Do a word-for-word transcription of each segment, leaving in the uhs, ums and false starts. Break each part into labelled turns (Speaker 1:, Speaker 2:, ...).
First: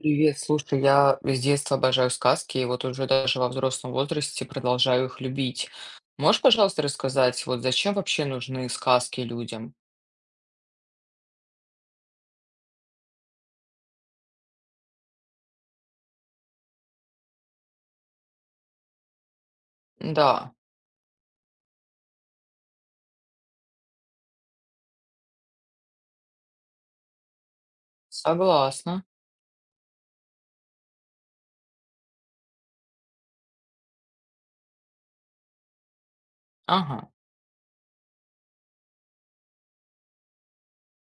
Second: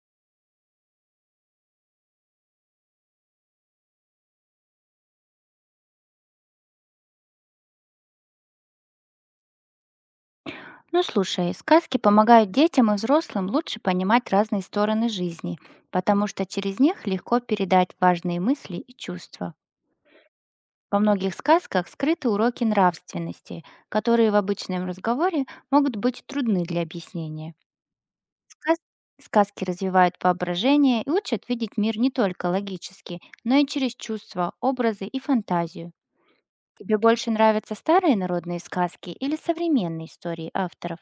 Speaker 1: Привет, слушай, я с детства обожаю сказки, и вот уже даже во взрослом возрасте продолжаю их любить. Можешь, пожалуйста, рассказать, вот зачем вообще нужны сказки людям?
Speaker 2: Ну слушай, сказки помогают детям и взрослым лучше понимать разные стороны жизни, потому что через них легко передать важные мысли и чувства.
Speaker 1: Да,
Speaker 2: Во многих сказках скрыты уроки нравственности, которые в обычном разговоре могут быть трудны для объяснения. Сказ-
Speaker 1: согласна.
Speaker 2: Сказки развивают воображение и учат видеть мир не только логически, но и через чувства, образы и фантазию. Тебе
Speaker 1: Ага.
Speaker 2: больше нравятся старые народные сказки или современные истории авторов?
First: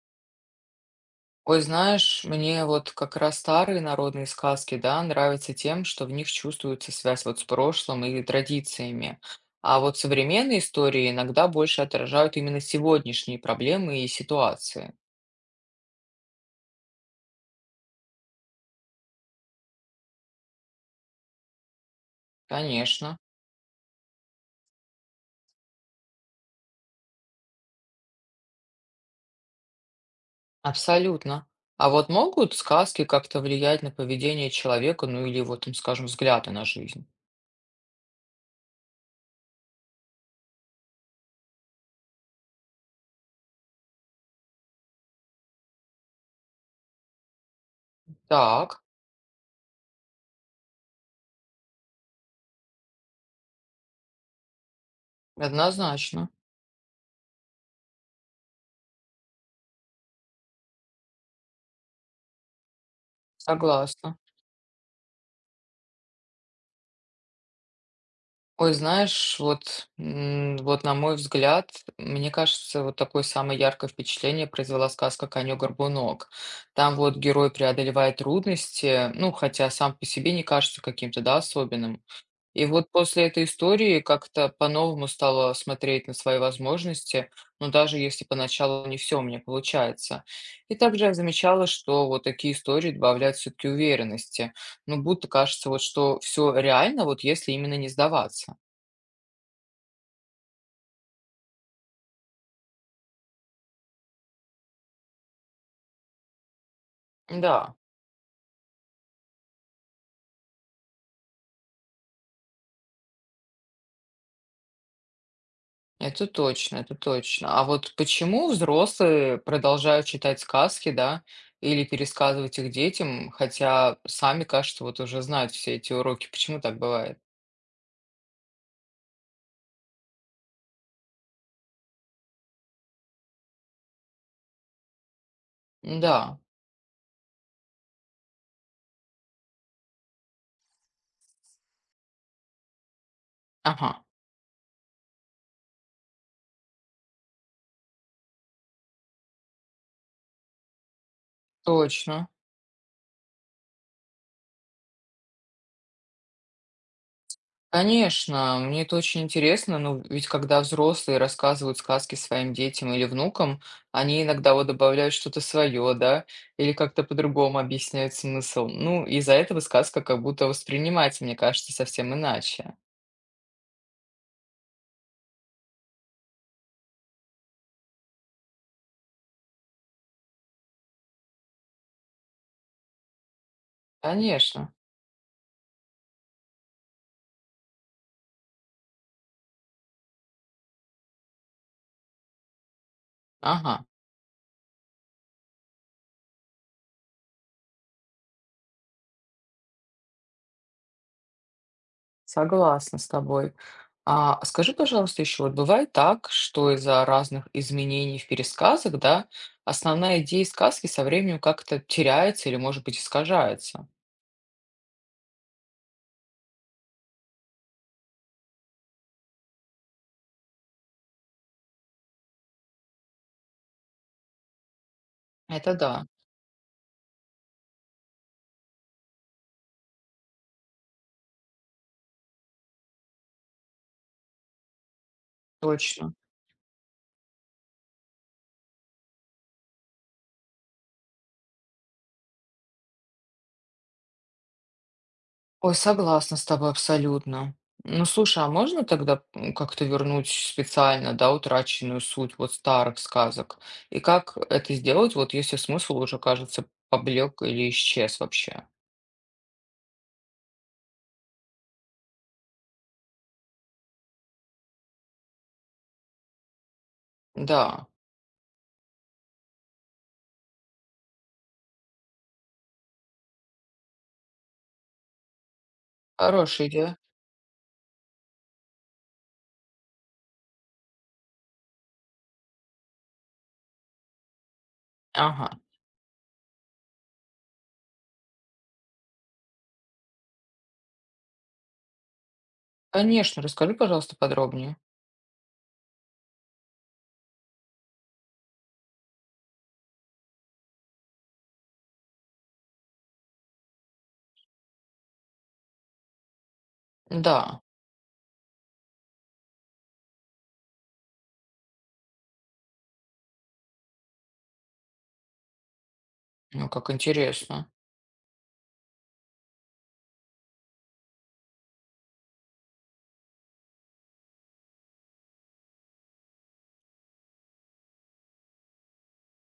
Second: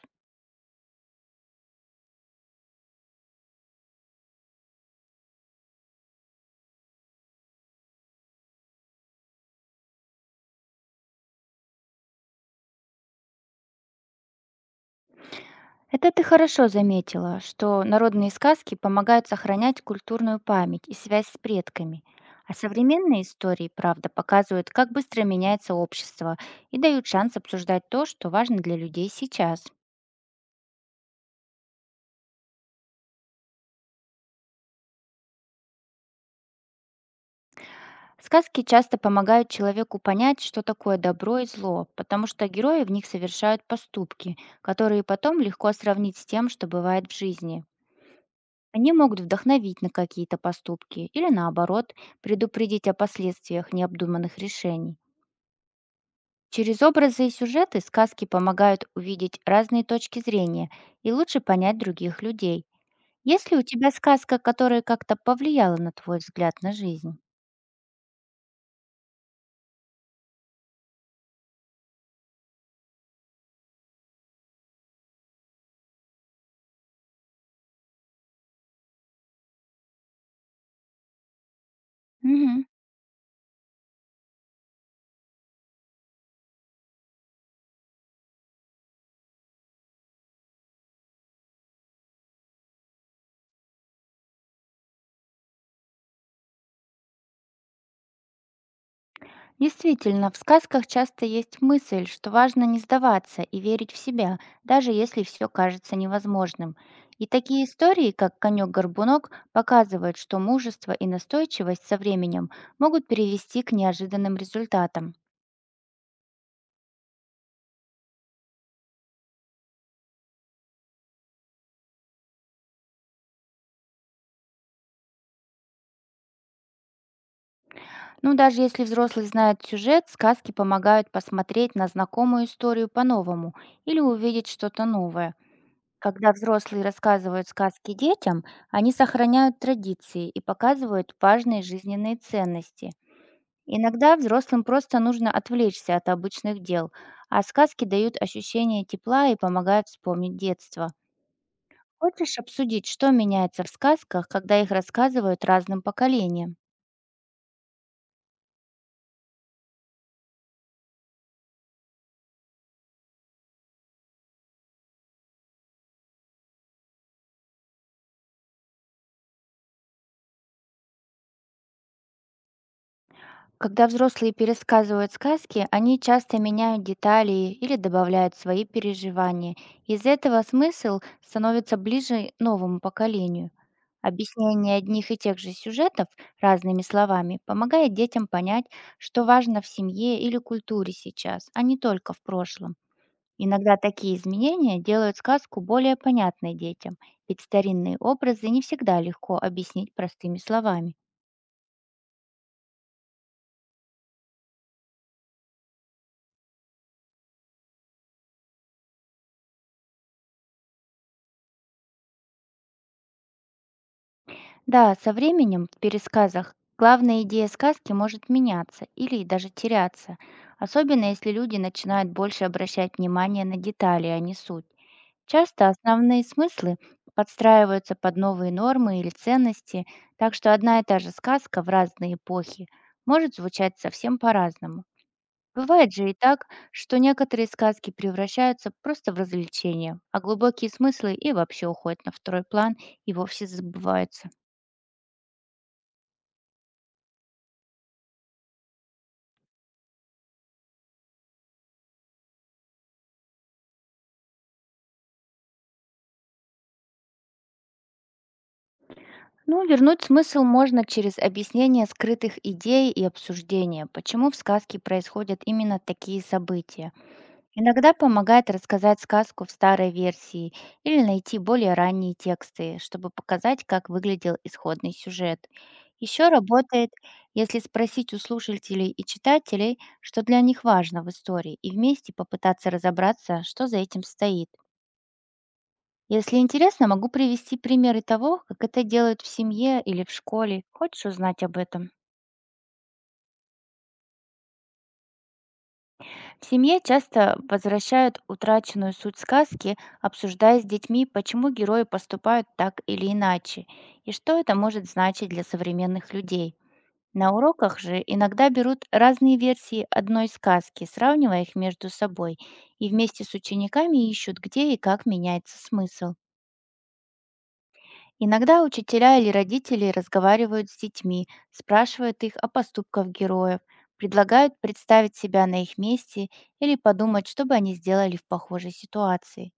Speaker 1: Ой, знаешь, мне вот как раз старые народные сказки, да, нравятся тем, что в них чувствуется связь вот с прошлым и традициями. А вот современные истории иногда больше отражают именно сегодняшние проблемы и ситуации.
Speaker 2: Это ты хорошо заметила, что народные сказки помогают сохранять культурную память и связь с предками. А
Speaker 1: Конечно.
Speaker 2: современные истории, правда, показывают, как быстро меняется общество и дают шанс обсуждать то, что важно для людей сейчас.
Speaker 1: Абсолютно. А вот могут сказки как-то влиять на поведение человека, ну или вот, там, скажем, взгляды на жизнь?
Speaker 2: Сказки часто помогают человеку понять, что такое добро и зло, потому что герои в них совершают поступки, которые потом легко сравнить с тем, что бывает в жизни.
Speaker 1: Так,
Speaker 2: Они могут вдохновить на какие-то поступки или, наоборот, предупредить о последствиях необдуманных решений.
Speaker 1: однозначно,
Speaker 2: Через образы и сюжеты сказки помогают увидеть разные точки зрения и лучше понять других людей. Есть ли у тебя
Speaker 1: согласна.
Speaker 2: сказка, которая как-то повлияла на твой взгляд на жизнь?
Speaker 1: Ой, знаешь, вот, м, вот на мой взгляд, мне кажется, вот такое самое яркое впечатление произвела сказка «Конек-горбунок». Там вот герой преодолевает трудности, ну, хотя сам по себе не кажется каким-то, да, особенным.
Speaker 2: Мгм.
Speaker 1: И вот после этой истории как-то по-новому стала смотреть на свои возможности, но даже если поначалу не все у меня получается. И также я замечала, что вот такие истории добавляют все-таки уверенности. Ну, будто кажется, вот что все реально, вот если именно не сдаваться.
Speaker 2: Действительно, в сказках часто есть мысль, что важно не сдаваться и верить в себя, даже если все кажется невозможным. И такие
Speaker 1: Да,
Speaker 2: истории, как «Конек-горбунок», показывают, что мужество и настойчивость со временем могут перевести к неожиданным результатам.
Speaker 1: это точно, это точно. А вот почему взрослые продолжают читать сказки, да, или пересказывать их детям, хотя сами, кажется, вот уже знают все эти уроки. Почему так бывает?
Speaker 2: Ну, даже если взрослый знает сюжет, сказки помогают посмотреть на знакомую историю по-новому или увидеть что-то новое. Когда
Speaker 1: Да,
Speaker 2: взрослые рассказывают сказки детям, они сохраняют традиции и показывают важные жизненные ценности.
Speaker 1: ага.
Speaker 2: Иногда взрослым просто нужно отвлечься от обычных дел, а сказки дают ощущение тепла и помогают вспомнить детство.
Speaker 1: Точно.
Speaker 2: Хочешь обсудить, что меняется в сказках, когда их рассказывают разным поколениям?
Speaker 1: Конечно, мне это очень интересно, ну, ведь когда взрослые рассказывают сказки своим детям или внукам, они иногда вот добавляют что-то свое, да, или как-то по-другому объясняют смысл. Ну, из-за этого сказка как будто воспринимается, мне кажется, совсем иначе.
Speaker 2: Когда взрослые пересказывают сказки, они часто меняют детали или добавляют свои переживания. Из этого смысл становится ближе новому поколению.
Speaker 1: Конечно.
Speaker 2: Объяснение одних и тех же сюжетов разными словами помогает детям понять, что важно в семье или культуре сейчас, а не только в прошлом. Иногда
Speaker 1: Ага,
Speaker 2: такие изменения делают сказку более понятной детям, ведь старинные образы не всегда легко объяснить простыми словами.
Speaker 1: согласна с тобой. А скажи, пожалуйста, еще вот бывает так, что из-за разных изменений в пересказах, да, основная идея сказки со временем как-то теряется или, может быть, искажается?
Speaker 2: Да, со временем в пересказах главная идея сказки может меняться или даже теряться, особенно если люди начинают больше обращать внимание на детали, а не суть. Часто
Speaker 1: Это да,
Speaker 2: основные смыслы подстраиваются под новые нормы или ценности, так что одна и та же сказка в разные эпохи может звучать совсем по-разному. Бывает же
Speaker 1: точно.
Speaker 2: и так, что некоторые сказки превращаются просто в развлечение, а глубокие смыслы и вообще уходят на второй план и вовсе забываются.
Speaker 1: Ой, согласна с тобой абсолютно. Ну, слушай, а можно тогда м, как-то вернуть специально, да, утраченную суть вот старых сказок? И как это сделать, вот если смысл уже, кажется, поблек или исчез вообще?
Speaker 2: Ну, вернуть смысл можно через объяснение скрытых идей и обсуждение, почему в сказке происходят именно такие события.
Speaker 1: Да,
Speaker 2: Иногда помогает рассказать сказку в старой версии или найти более ранние тексты, чтобы показать, как выглядел исходный сюжет. Еще
Speaker 1: хорошая
Speaker 2: работает,
Speaker 1: идея.
Speaker 2: если спросить у слушателей и читателей, что для них важно в истории, и вместе попытаться разобраться, что за этим стоит.
Speaker 1: Ага.
Speaker 2: Если интересно, могу привести примеры того, как это делают в семье или в школе. Хочешь узнать об этом?
Speaker 1: Конечно, расскажи, пожалуйста, подробнее.
Speaker 2: В семье часто возвращают утраченную суть сказки, обсуждая с детьми, почему герои поступают так или иначе, и что это может значить для современных людей. На
Speaker 1: Да,
Speaker 2: уроках же иногда берут разные версии одной сказки, сравнивая их между собой, и вместе с учениками ищут, где и как меняется смысл.
Speaker 1: ну как интересно.
Speaker 2: Иногда учителя или родители разговаривают с детьми, спрашивают их о поступках героев, предлагают представить себя на их месте или подумать, что бы они сделали в похожей ситуации.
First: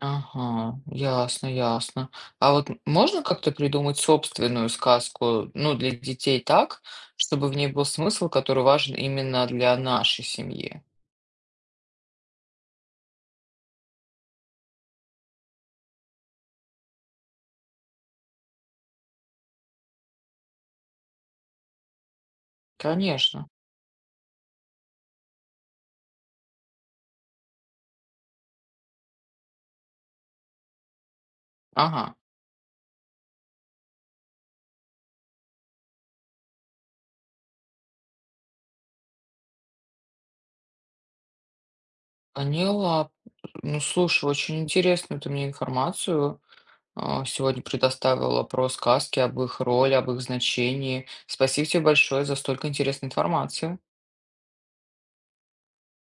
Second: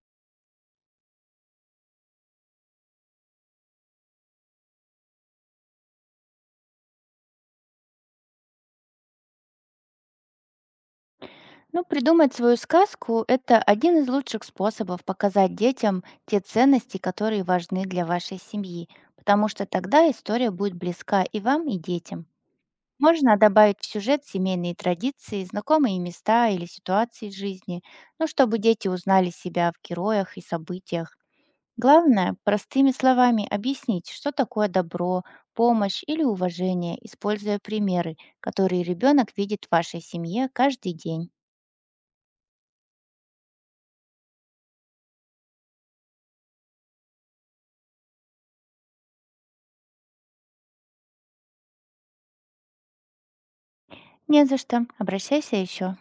Speaker 1: Ага, ясно, ясно. А вот м- можно как-то придумать собственную сказку, ну, для детей так, чтобы в ней был смысл, который важен именно для нашей семьи?
Speaker 2: Но придумать свою сказку– это один из лучших способов показать детям те ценности, которые важны для вашей семьи, потому что тогда история будет близка и вам, и детям. Можно
Speaker 1: Конечно.
Speaker 2: добавить в сюжет семейные традиции, знакомые места или ситуации из жизни, ну, чтобы дети узнали себя в героях и событиях.
Speaker 1: Ага,
Speaker 2: Главное, простыми словами объяснить, что такое добро, помощь или уважение, используя примеры, которые ребенок видит в вашей семье каждый день.
Speaker 1: поняла. Ну, слушай, очень интересную ты мне информацию а, сегодня предоставила про сказки, об их роли, об их значении. Спасибо тебе большое за столько интересной информации.
Speaker 2: Не за что. Обращайся еще.